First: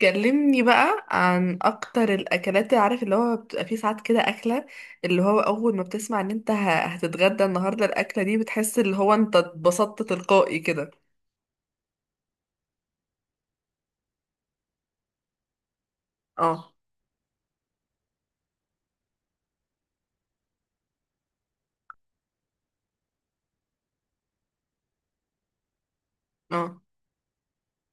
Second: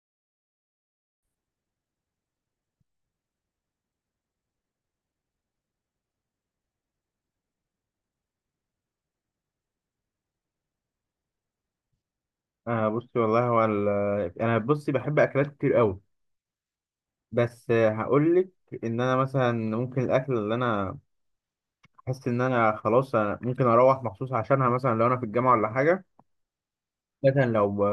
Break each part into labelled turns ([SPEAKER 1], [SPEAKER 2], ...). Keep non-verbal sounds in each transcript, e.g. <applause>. [SPEAKER 1] كلمني بقى عن اكتر الاكلات اللي عارف، اللي هو بتبقى فيه ساعات كده اكله اللي هو اول ما بتسمع ان انت هتتغدى النهارده الاكله دي، بتحس اللي هو انت اتبسطت تلقائي كده.
[SPEAKER 2] آه، بصي، والله انا بحب اكلات كتير قوي.
[SPEAKER 1] اه،
[SPEAKER 2] بس هقول لك ان انا مثلا ممكن الاكل اللي انا احس ان انا خلاص ممكن اروح مخصوص عشانها، مثلا لو انا في الجامعه ولا حاجه.
[SPEAKER 1] اه،
[SPEAKER 2] مثلا لو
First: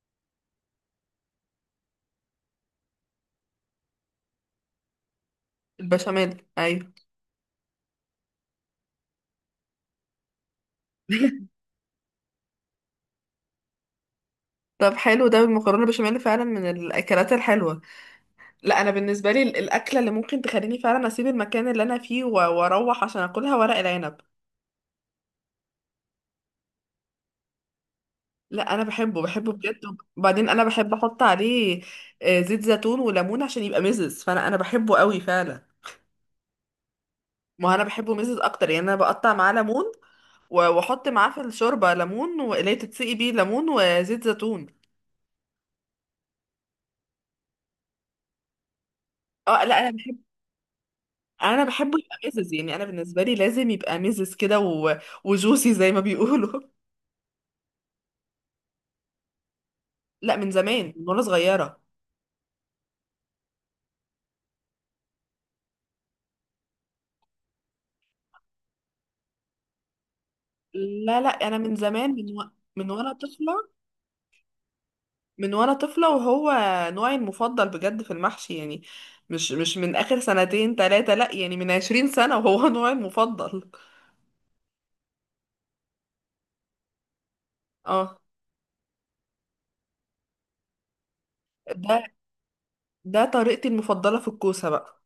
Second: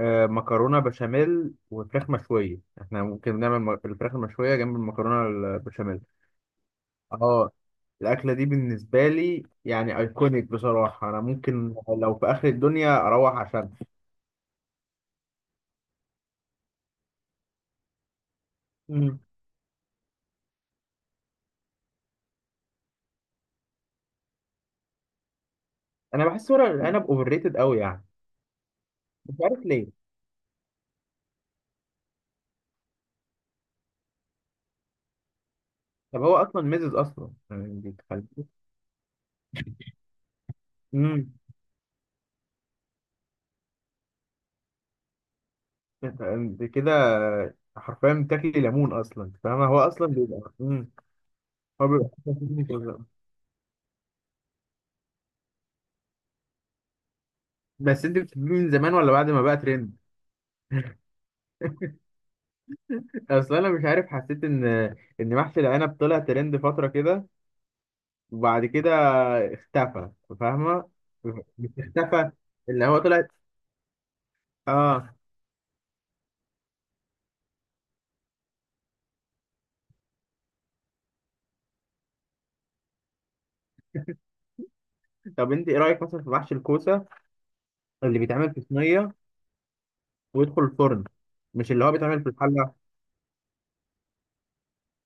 [SPEAKER 2] آه مكرونه بشاميل وفراخ مشويه، احنا ممكن نعمل الفراخ المشويه جنب المكرونه البشاميل.
[SPEAKER 1] البشاميل، ايوه.
[SPEAKER 2] اه، الاكله دي بالنسبه لي يعني ايكونيك، بصراحه انا
[SPEAKER 1] <laughs>
[SPEAKER 2] ممكن لو في اخر الدنيا اروح عشانها.
[SPEAKER 1] طب حلو، ده المكرونه البشاميل فعلا من الاكلات الحلوه. لا، انا
[SPEAKER 2] مم.
[SPEAKER 1] بالنسبه لي الاكله اللي ممكن تخليني فعلا اسيب المكان اللي انا فيه واروح عشان اكلها ورق العنب.
[SPEAKER 2] انا بحس ورق العنب اوفر ريتد قوي يعني،
[SPEAKER 1] لا انا بحبه
[SPEAKER 2] مش
[SPEAKER 1] بحبه
[SPEAKER 2] عارف
[SPEAKER 1] بجد.
[SPEAKER 2] ليه.
[SPEAKER 1] وبعدين انا بحب احط عليه زيت زيتون وليمون عشان يبقى مزز، فانا انا بحبه قوي فعلا.
[SPEAKER 2] طب هو اصلا ميزز اصلا
[SPEAKER 1] ما
[SPEAKER 2] يعني
[SPEAKER 1] انا بحبه مزز
[SPEAKER 2] بيتخليك...
[SPEAKER 1] اكتر، يعني انا بقطع معاه ليمون واحط معاه
[SPEAKER 2] امم
[SPEAKER 1] في الشوربه ليمون، واللي هي تتسقي بيه ليمون وزيت زيتون.
[SPEAKER 2] انت كده حرفيا بتاكلي ليمون اصلا،
[SPEAKER 1] اه.
[SPEAKER 2] فاهمه؟
[SPEAKER 1] لا
[SPEAKER 2] هو اصلا بيبقى
[SPEAKER 1] انا
[SPEAKER 2] هو
[SPEAKER 1] بحبه
[SPEAKER 2] بيبقى
[SPEAKER 1] يبقى
[SPEAKER 2] أحسن
[SPEAKER 1] مزز،
[SPEAKER 2] مني في
[SPEAKER 1] يعني انا
[SPEAKER 2] الزمن.
[SPEAKER 1] بالنسبه لي لازم يبقى مزز كده وجوسي زي ما بيقولوا.
[SPEAKER 2] بس انت بتحبيه من زمان ولا بعد ما بقى ترند؟
[SPEAKER 1] <laughs> لا من زمان، من وانا صغيره.
[SPEAKER 2] <laughs> اصلا انا مش عارف، حسيت ان محشي العنب طلع ترند فتره كده وبعد كده اختفى، فاهمه؟
[SPEAKER 1] لا لا انا
[SPEAKER 2] مش
[SPEAKER 1] من زمان،
[SPEAKER 2] اختفى، اللي
[SPEAKER 1] من
[SPEAKER 2] هو
[SPEAKER 1] وانا
[SPEAKER 2] طلع.
[SPEAKER 1] طفله.
[SPEAKER 2] اه.
[SPEAKER 1] من وانا طفلة، وهو نوعي المفضل بجد في المحشي يعني. مش من اخر سنتين تلاتة، لا يعني من عشرين سنة وهو <laughs> نوعي المفضل.
[SPEAKER 2] طب انت ايه رايك مثلا في محشي الكوسه اللي
[SPEAKER 1] اه.
[SPEAKER 2] بيتعمل في صينيه ويدخل الفرن، مش اللي هو
[SPEAKER 1] ده
[SPEAKER 2] بيتعمل في الحله؟
[SPEAKER 1] ده طريقتي المفضلة في الكوسة بقى.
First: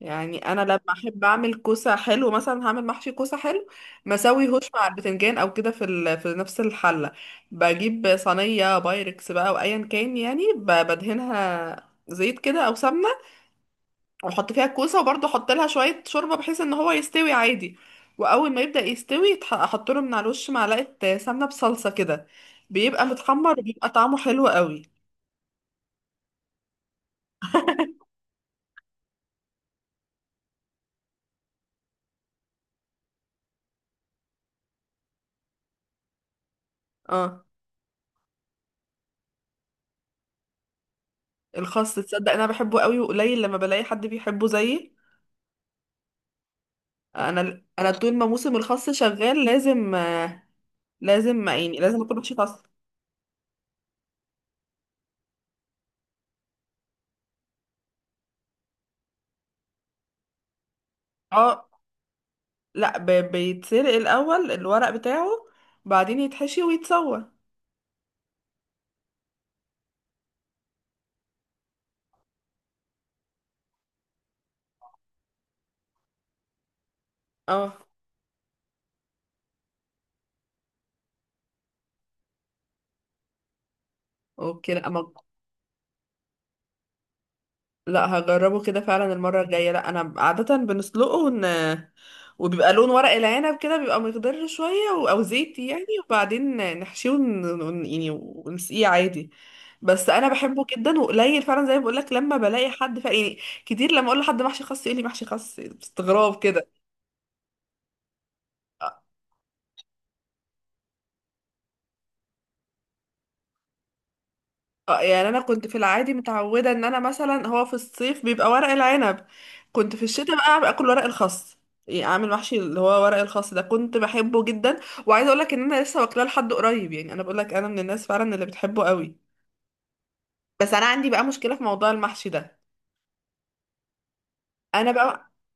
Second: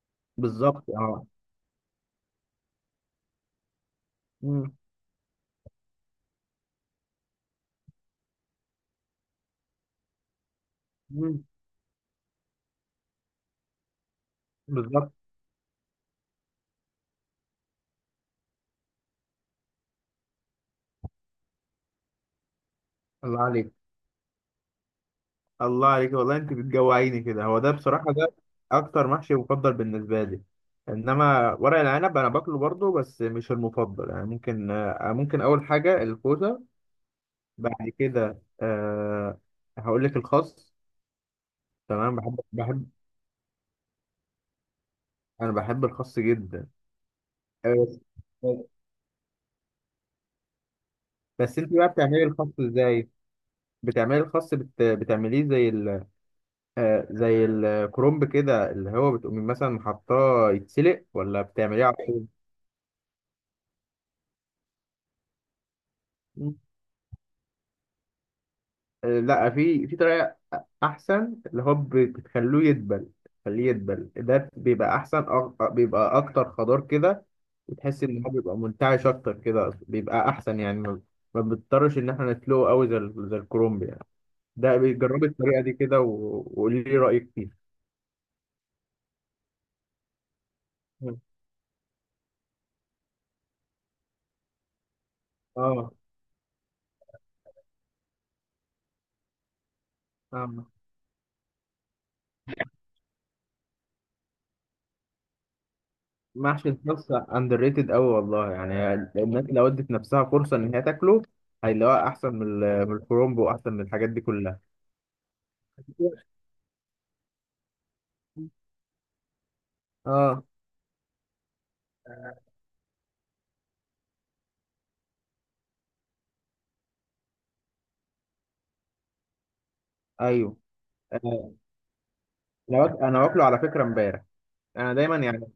[SPEAKER 1] يعني انا لما
[SPEAKER 2] بالظبط،
[SPEAKER 1] احب
[SPEAKER 2] اه.
[SPEAKER 1] اعمل كوسة حلو، مثلا هعمل محشي كوسة حلو مسوي هوش مع البتنجان او كده في نفس الحلة. بجيب صينية بايركس بقى، وايا كان، يعني
[SPEAKER 2] مم.
[SPEAKER 1] بدهنها زيت كده او سمنة، واحط فيها الكوسه،
[SPEAKER 2] بالظبط.
[SPEAKER 1] وبرضه احط لها شويه شوربه بحيث ان هو يستوي عادي. واول ما يبدا يستوي احط له من على الوش معلقه سمنه بصلصه كده، بيبقى
[SPEAKER 2] الله
[SPEAKER 1] متحمر
[SPEAKER 2] عليك،
[SPEAKER 1] وبيبقى طعمه حلو قوي.
[SPEAKER 2] الله عليك والله، انت بتجوعيني كده. هو ده بصراحة ده اكتر محشي مفضل بالنسبة لي. انما ورق العنب انا باكله برضه بس مش المفضل، يعني ممكن ممكن اول حاجة الكوسة،
[SPEAKER 1] اه،
[SPEAKER 2] بعد كده هقول لك الخس.
[SPEAKER 1] الخس،
[SPEAKER 2] تمام،
[SPEAKER 1] تصدق
[SPEAKER 2] بحب
[SPEAKER 1] انا بحبه
[SPEAKER 2] بحب
[SPEAKER 1] قوي وقليل لما بلاقي حد بيحبه زيي.
[SPEAKER 2] انا بحب الخس جدا.
[SPEAKER 1] انا
[SPEAKER 2] آه،
[SPEAKER 1] انا
[SPEAKER 2] بس
[SPEAKER 1] طول ما موسم الخس شغال لازم، لازم
[SPEAKER 2] بس
[SPEAKER 1] يعني
[SPEAKER 2] انت بقى
[SPEAKER 1] لازم اكل
[SPEAKER 2] بتعملي
[SPEAKER 1] محشي
[SPEAKER 2] الخس
[SPEAKER 1] خس.
[SPEAKER 2] ازاي؟ بتعملي الخس بتعمليه زي زي الكرنب كده اللي هو بتقوم مثلا حاطاه يتسلق، ولا
[SPEAKER 1] اه.
[SPEAKER 2] بتعمليه على طول؟
[SPEAKER 1] لا، بيتسلق الاول الورق بتاعه، بعدين
[SPEAKER 2] مم.
[SPEAKER 1] يتحشي ويتسوى.
[SPEAKER 2] لا، في طريقة أحسن اللي هو بتخلوه يدبل. خليه يدبل، ده بيبقى أحسن، بيبقى أكتر خضار كده،
[SPEAKER 1] اه.
[SPEAKER 2] وتحس إن هو بيبقى منتعش أكتر كده، بيبقى أحسن يعني ما بنضطرش إن إحنا نسلقه أوي زي زي الكرنب يعني.
[SPEAKER 1] اوكي.
[SPEAKER 2] ده
[SPEAKER 1] لا
[SPEAKER 2] بيجربي الطريقة دي كده وقولي لي رأيك فيها.
[SPEAKER 1] لا، هجربه كده فعلا المرة الجاية. لا أنا عادة بنسلقه
[SPEAKER 2] مم.
[SPEAKER 1] وبيبقى لون ورق العنب كده، بيبقى مخضر شوية أو زيتي يعني،
[SPEAKER 2] اه،
[SPEAKER 1] وبعدين نحشيه يعني ونسقيه عادي. بس أنا بحبه
[SPEAKER 2] اه،
[SPEAKER 1] جدا وقليل فعلا زي ما بقولك لما بلاقي حد فعلا يعني. كتير لما أقول لحد محشي خاص يقول لي محشي خاص باستغراب كده.
[SPEAKER 2] محشي الكبسة اندر ريتد قوي والله، يعني الناس لو ادت نفسها فرصة ان هي تاكله هيلاقوها احسن من من الكرومب واحسن من الحاجات دي كلها.
[SPEAKER 1] اه. يعني انا كنت في العادي متعوده ان انا مثلا، هو في الصيف بيبقى ورق العنب، كنت في الشتاء
[SPEAKER 2] اه،
[SPEAKER 1] بقى اكل ورق الخاص. يعني اعمل محشي اللي هو ورق الخاص ده، كنت بحبه جدا. وعايزه اقول لك ان انا لسه واكلاه لحد قريب، يعني انا بقول لك انا من الناس فعلا اللي بتحبه قوي.
[SPEAKER 2] ايوه.
[SPEAKER 1] بس انا عندي بقى
[SPEAKER 2] آه،
[SPEAKER 1] مشكله في موضوع المحشي ده.
[SPEAKER 2] انا واكله على فكره امبارح.
[SPEAKER 1] انا
[SPEAKER 2] انا دايما
[SPEAKER 1] بقى
[SPEAKER 2] يعني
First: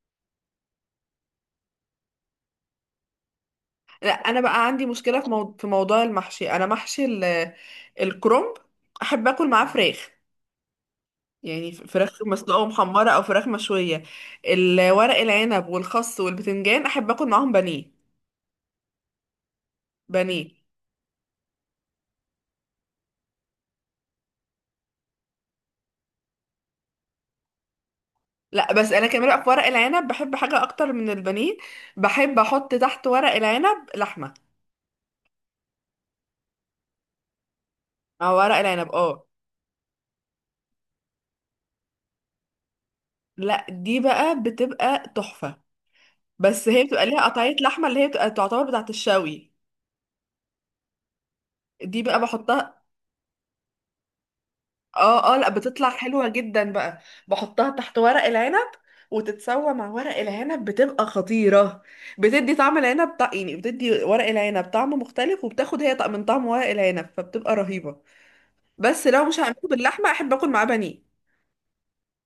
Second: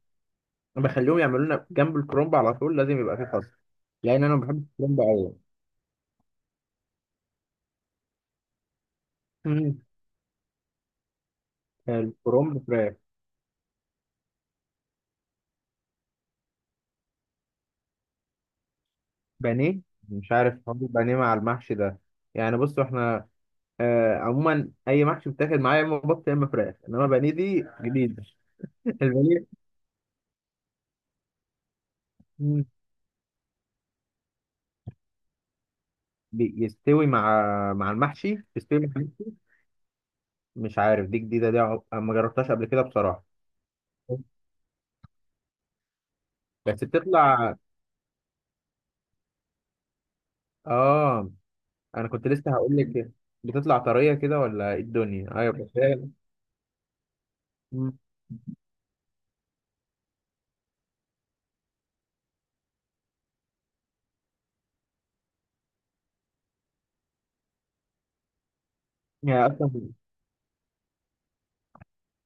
[SPEAKER 2] بخليهم يعملوا لنا جنب الكرومب، على طول لازم يبقى فيه خس
[SPEAKER 1] لا
[SPEAKER 2] لان انا ما
[SPEAKER 1] انا
[SPEAKER 2] بحبش
[SPEAKER 1] بقى عندي
[SPEAKER 2] الكرومب
[SPEAKER 1] مشكله
[SPEAKER 2] قوي.
[SPEAKER 1] في موضوع المحشي. انا الكرنب احب اكل معاه
[SPEAKER 2] مم.
[SPEAKER 1] فراخ. يعني فراخ مسلوقة
[SPEAKER 2] الكرومب فراخ.
[SPEAKER 1] ومحمرة أو فراخ مشوية. الورق العنب والخس والبتنجان أحب أكل معاهم بانيه.
[SPEAKER 2] بانيه. مش
[SPEAKER 1] بانيه.
[SPEAKER 2] عارف حوار البانيه مع المحشي ده، يعني بصوا احنا آه عموما اي محشي بتاكل معايا يا اما بط يا اما فراخ، انما بانيه دي جديده.
[SPEAKER 1] لا بس
[SPEAKER 2] <laughs>
[SPEAKER 1] أنا كمان بقى
[SPEAKER 2] البانيه.
[SPEAKER 1] في ورق العنب بحب حاجة أكتر من البانيه. بحب
[SPEAKER 2] مم.
[SPEAKER 1] أحط تحت ورق العنب لحمة.
[SPEAKER 2] بيستوي مع... مع
[SPEAKER 1] أو
[SPEAKER 2] المحشي،
[SPEAKER 1] ورق
[SPEAKER 2] تستوي مع
[SPEAKER 1] العنب، اه.
[SPEAKER 2] المحشي. مش عارف، دي جديده، ما جربتهاش قبل كده بصراحه.
[SPEAKER 1] لا دي بقى بتبقى تحفة. بس
[SPEAKER 2] بس
[SPEAKER 1] هي بتبقى ليها
[SPEAKER 2] بتطلع،
[SPEAKER 1] قطعية لحمة اللي هي بتبقى تعتبر بتاعة الشوي.
[SPEAKER 2] اه.
[SPEAKER 1] دي
[SPEAKER 2] انا
[SPEAKER 1] بقى
[SPEAKER 2] كنت لسه هقول
[SPEAKER 1] بحطها.
[SPEAKER 2] لك بتطلع طريه كده ولا ايه
[SPEAKER 1] اه،
[SPEAKER 2] الدنيا.
[SPEAKER 1] اه، لا
[SPEAKER 2] ايوه بس
[SPEAKER 1] بتطلع
[SPEAKER 2] هي...
[SPEAKER 1] حلوة جدا بقى. بحطها تحت
[SPEAKER 2] مم.
[SPEAKER 1] ورق العنب وتتسوى مع ورق العنب، بتبقى خطيرة. بتدي طعم العنب يعني بتدي ورق العنب طعم مختلف، وبتاخد هي طعم من طعم ورق العنب، فبتبقى رهيبة. بس لو مش
[SPEAKER 2] يعني
[SPEAKER 1] هعمله
[SPEAKER 2] اصلا
[SPEAKER 1] باللحمة، احب اكل معاه بانيه.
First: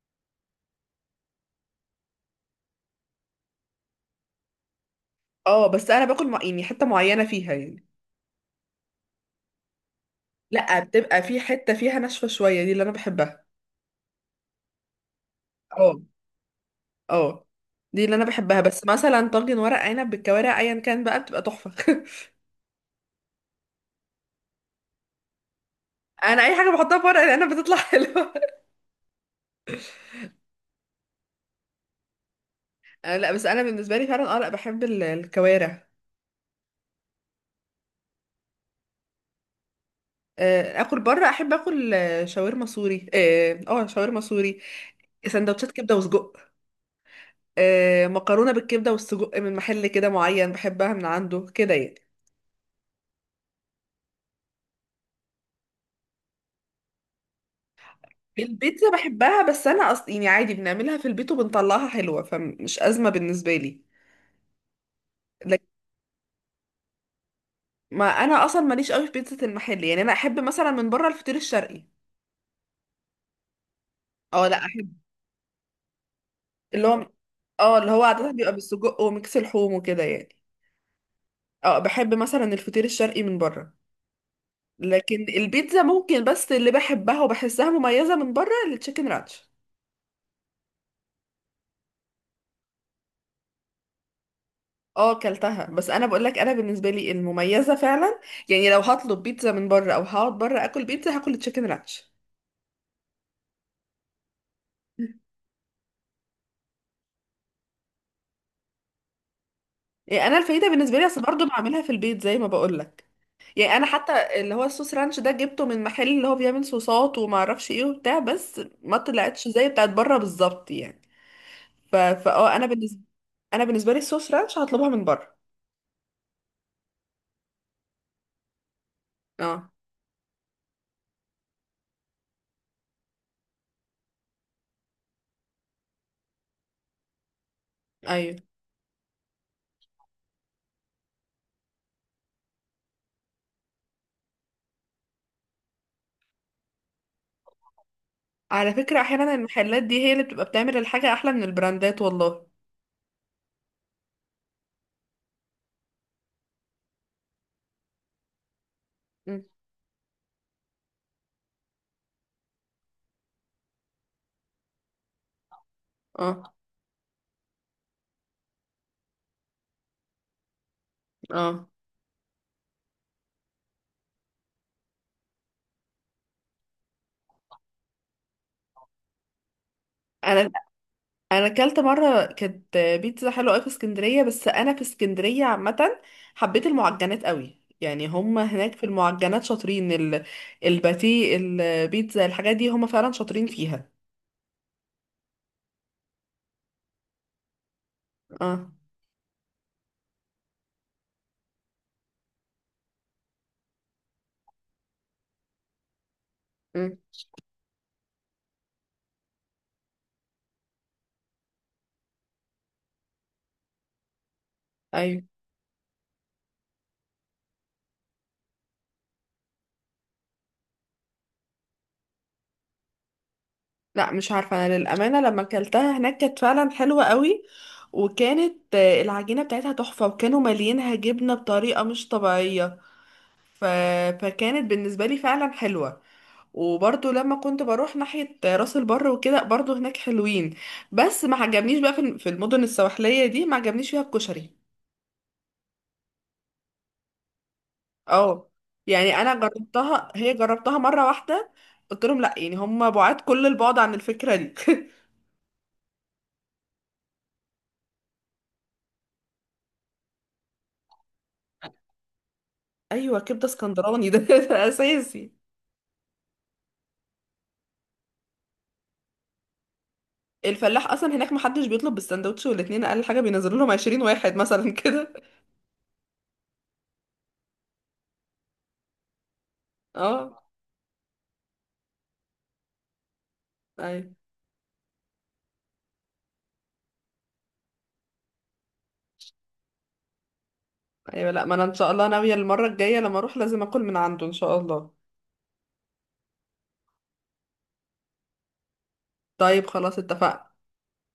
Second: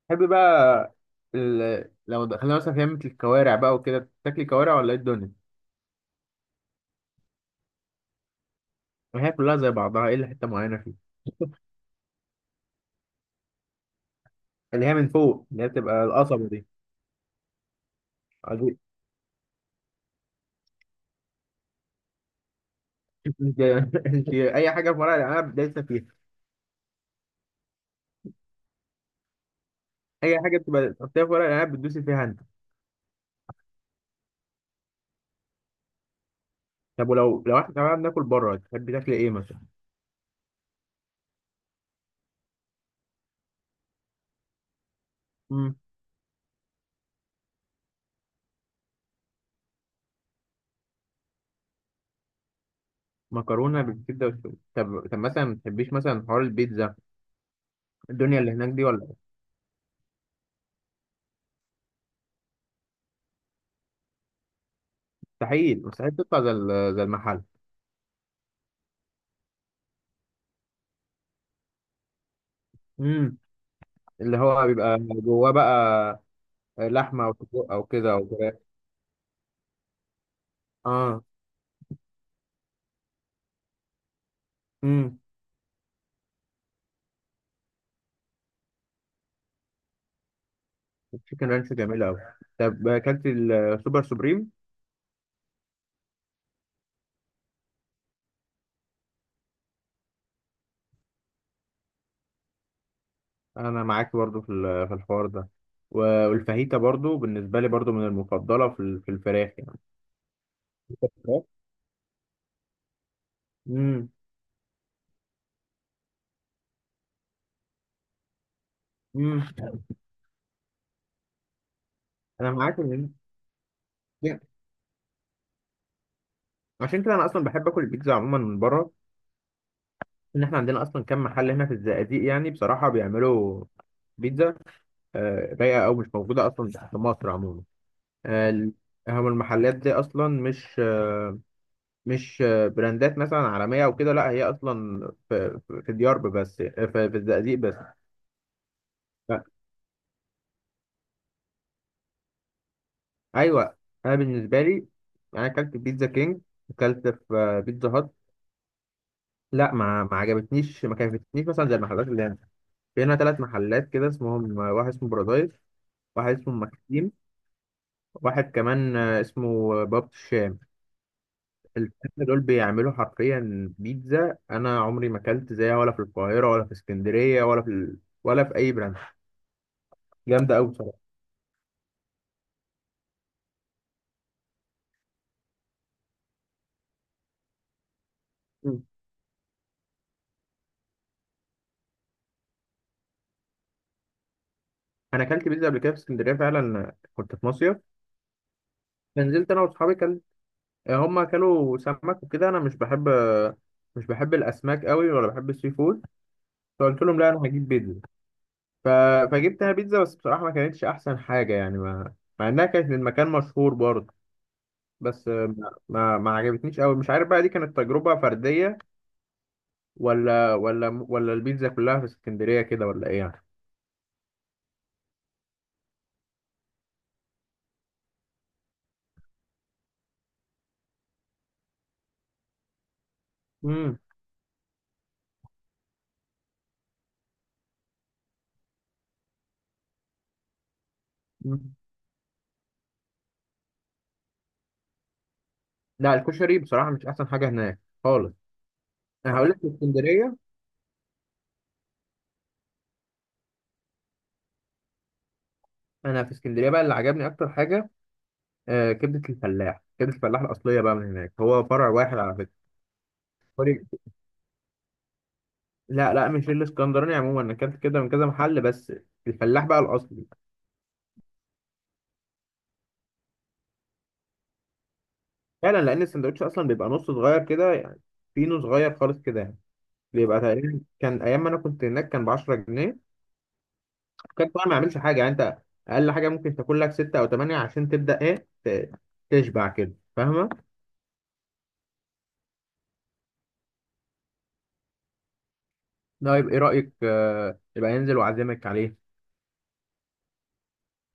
[SPEAKER 2] تحب بقى لو دخلنا مثلا في لمة الكوارع بقى وكده تاكلي كوارع ولا ايه الدنيا؟
[SPEAKER 1] اه بس انا باكل يعني حتة معينة فيها يعني.
[SPEAKER 2] ما هي كلها زي بعضها الا حته معينه
[SPEAKER 1] لا
[SPEAKER 2] فيه.
[SPEAKER 1] بتبقى في حتة فيها ناشفة شوية، دي اللي انا بحبها.
[SPEAKER 2] اللي هي من فوق اللي هي
[SPEAKER 1] اه.
[SPEAKER 2] بتبقى القصبه دي.
[SPEAKER 1] اه. دي اللي انا
[SPEAKER 2] آه،
[SPEAKER 1] بحبها.
[SPEAKER 2] دي-
[SPEAKER 1] بس مثلا طاجن ورق عنب بالكوارع ايا كان بقى بتبقى تحفة. <laughs>
[SPEAKER 2] <laughs> انت انت اي حاجه في ورق العنب دايسه فيها.
[SPEAKER 1] انا اي حاجة بحطها في ورق العنب بتطلع <laughs> حلوة.
[SPEAKER 2] اي حاجه بتبقى تحطيها في ورق العنب بتدوسي فيها انت.
[SPEAKER 1] لا بس انا بالنسبه لي فعلا اه، لا بحب الكوارع.
[SPEAKER 2] طب ولو احنا تمام ناكل بره، تحبي تاكلي ايه مثلا؟
[SPEAKER 1] اكل بره احب اكل شاورما سوري. اه. شاورما سوري، سندوتشات
[SPEAKER 2] امم.
[SPEAKER 1] كبده وسجق. مكرونه بالكبده والسجق من محل كده معين، بحبها من عنده كده يعني.
[SPEAKER 2] مكرونه بالكبده والسجق. طب مثلا ما تحبيش مثلا حوار البيتزا، الدنيا اللي هناك دي
[SPEAKER 1] البيتزا
[SPEAKER 2] ولا؟
[SPEAKER 1] بحبها، بس انا اصلا يعني عادي بنعملها في البيت وبنطلعها حلوه، فمش ازمه بالنسبه لي. لكن
[SPEAKER 2] مستحيل تطلع زي زي المحل.
[SPEAKER 1] ما انا اصلا ماليش قوي في بيتزا المحل، يعني انا احب مثلا من بره الفطير الشرقي.
[SPEAKER 2] امم. اللي
[SPEAKER 1] اه، لا،
[SPEAKER 2] هو
[SPEAKER 1] احب
[SPEAKER 2] بيبقى جواه بقى
[SPEAKER 1] اللي هو
[SPEAKER 2] لحمه او سجق
[SPEAKER 1] اه
[SPEAKER 2] او
[SPEAKER 1] اللي هو
[SPEAKER 2] كده او
[SPEAKER 1] عاده بيبقى
[SPEAKER 2] كده.
[SPEAKER 1] بالسجق وميكس لحوم وكده يعني.
[SPEAKER 2] اه.
[SPEAKER 1] اه، بحب مثلا الفطير الشرقي من بره.
[SPEAKER 2] امم.
[SPEAKER 1] لكن البيتزا ممكن، بس اللي بحبها وبحسها مميزة من بره التشيكن رانش.
[SPEAKER 2] التشيكن رانش جميله قوي. طب اكلت السوبر سوبريم؟
[SPEAKER 1] اه، كلتها، بس انا بقول لك انا بالنسبة لي المميزة فعلا يعني، لو هطلب بيتزا من بره او هقعد بره اكل بيتزا، هاكل التشيكن رانش.
[SPEAKER 2] انا معاك برضو في في الحوار ده، والفاهيتا برضو بالنسبه لي برضو من المفضله في في الفراخ
[SPEAKER 1] يعني انا الفايدة بالنسبة لي، اصل برضه
[SPEAKER 2] يعني.
[SPEAKER 1] بعملها في البيت زي ما بقول لك. يعني انا
[SPEAKER 2] امم.
[SPEAKER 1] حتى اللي هو الصوص رانش ده جبته من محل اللي هو بيعمل صوصات وما اعرفش ايه وبتاع، بس ما
[SPEAKER 2] امم.
[SPEAKER 1] طلعتش زي بتاعت بره بالظبط يعني. ف...
[SPEAKER 2] انا
[SPEAKER 1] فاه
[SPEAKER 2] معاك ان...
[SPEAKER 1] انا بالنسبة لي الصوص رانش هطلبها من بره.
[SPEAKER 2] عشان كده انا اصلا بحب اكل البيتزا عموما من بره،
[SPEAKER 1] اه.
[SPEAKER 2] ان احنا عندنا اصلا كم محل هنا في الزقازيق يعني بصراحه بيعملوا بيتزا رايقه، او مش موجوده اصلا في مصر عموما.
[SPEAKER 1] ايوه.
[SPEAKER 2] آه، ال- هم المحلات دي اصلا مش براندات مثلا عالميه او كده، لا هي اصلا في ديار بس في الزقازيق بس.
[SPEAKER 1] على فكرة احيانا
[SPEAKER 2] ف-
[SPEAKER 1] المحلات دي هي اللي بتبقى بتعمل الحاجة احلى من البراندات والله.
[SPEAKER 2] ايوه، انا بالنسبه لي، انا اكلت في بيتزا كينج، اكلت في بيتزا هات.
[SPEAKER 1] مم.
[SPEAKER 2] لا، ما عجبتنيش، ما كانتش مثلا زي المحلات اللي هنا. في هنا ثلاث محلات كده اسمهم، واحد اسمه بارادايس، واحد
[SPEAKER 1] اه،
[SPEAKER 2] اسمه مكسيم، واحد كمان اسمه باب الشام.
[SPEAKER 1] اه.
[SPEAKER 2] الثلاثة دول بيعملوا حرفيا بيتزا أنا عمري ما أكلت زيها ولا في القاهرة ولا في اسكندرية ولا في ولا في أي براند.
[SPEAKER 1] انا
[SPEAKER 2] جامدة أوي بصراحة.
[SPEAKER 1] انا اكلت مره كانت بيتزا حلوه قوي في اسكندريه. بس انا في اسكندريه عامه حبيت المعجنات قوي، يعني هم هناك في
[SPEAKER 2] مم.
[SPEAKER 1] المعجنات شاطرين الباتيه، البيتزا، الحاجات دي هم فعلا شاطرين فيها.
[SPEAKER 2] أنا أكلت بيتزا قبل كده في اسكندرية فعلا كنت في مصيف،
[SPEAKER 1] اه.
[SPEAKER 2] فنزلت أنا وأصحابي هما أكلوا سمك وكده، أنا مش بحب الأسماك أوي ولا بحب السي فود.
[SPEAKER 1] مم.
[SPEAKER 2] فقلت لهم لا أنا هجيب بيتزا. ف... فجبتها بيتزا، بس بصراحة ما كانتش أحسن حاجة يعني ما... مع إنها كانت من مكان مشهور برضه.
[SPEAKER 1] ايوه.
[SPEAKER 2] بس ما عجبتنيش أوي، مش عارف بقى دي كانت تجربة فردية ولا البيتزا كلها في اسكندرية كده، ولا إيه يعني؟
[SPEAKER 1] لا، مش عارفة، أنا للأمانة لما أكلتها هناك كانت فعلا حلوة قوي، وكانت العجينة بتاعتها تحفة، وكانوا مالينها جبنة بطريقة مش طبيعية. ف...
[SPEAKER 2] امم.
[SPEAKER 1] فكانت بالنسبة لي فعلا حلوة. وبرضو لما كنت بروح ناحية راس البر وكده، برضو هناك حلوين. بس ما
[SPEAKER 2] امم.
[SPEAKER 1] عجبنيش بقى في المدن السواحلية دي، ما عجبنيش فيها الكشري.
[SPEAKER 2] لا الكشري بصراحة مش أحسن حاجة هناك خالص.
[SPEAKER 1] اه. يعني
[SPEAKER 2] أنا
[SPEAKER 1] أنا
[SPEAKER 2] هقول لك في
[SPEAKER 1] جربتها، هي
[SPEAKER 2] اسكندرية،
[SPEAKER 1] جربتها مرة واحدة، قلت لهم لا، يعني هم بعاد كل البعد عن الفكرة دي. <laughs>
[SPEAKER 2] أنا في اسكندرية بقى اللي عجبني أكتر حاجة آه كبدة الفلاح، كبدة الفلاح الأصلية بقى من هناك، هو فرع واحد على فكرة.
[SPEAKER 1] أيوة، كبدة
[SPEAKER 2] فرع-
[SPEAKER 1] اسكندراني ده <laughs> ده أساسي.
[SPEAKER 2] لا لا مش الاسكندراني عموما، أنا أكلت كده من كذا محل، بس الفلاح بقى الأصلي.
[SPEAKER 1] الفلاح اصلا هناك محدش بيطلب بالسندوتش، والاتنين اقل حاجه بينزلوا لهم 20 واحد مثلا <laughs> كده.
[SPEAKER 2] فعلا لان السندوتش اصلا بيبقى نص صغير كده يعني، فينو صغير خالص كده يعني. بيبقى
[SPEAKER 1] اه.
[SPEAKER 2] تقريبا كان ايام ما انا كنت هناك كان ب 10 جنيه،
[SPEAKER 1] ايوه.
[SPEAKER 2] كان طبعا ما يعملش حاجه يعني. انت اقل حاجه ممكن تاكل لك 6 او 8 عشان تبدا ايه تشبع كده، فاهمه؟
[SPEAKER 1] ايوه، لا ما انا ان شاء الله ناويه المره الجايه لما اروح لازم اكل من عنده ان شاء الله.
[SPEAKER 2] ده يبقى ايه رايك يبقى ينزل واعزمك عليه.
[SPEAKER 1] طيب، خلاص، اتفقنا.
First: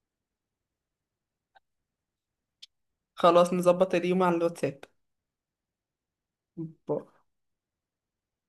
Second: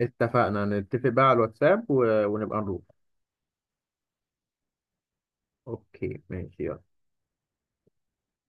[SPEAKER 2] اتفقنا، نتفق بقى على الواتساب ونبقى نروح.
[SPEAKER 1] خلاص نظبط اليوم على الواتساب.
[SPEAKER 2] اوكي ماشي يلا.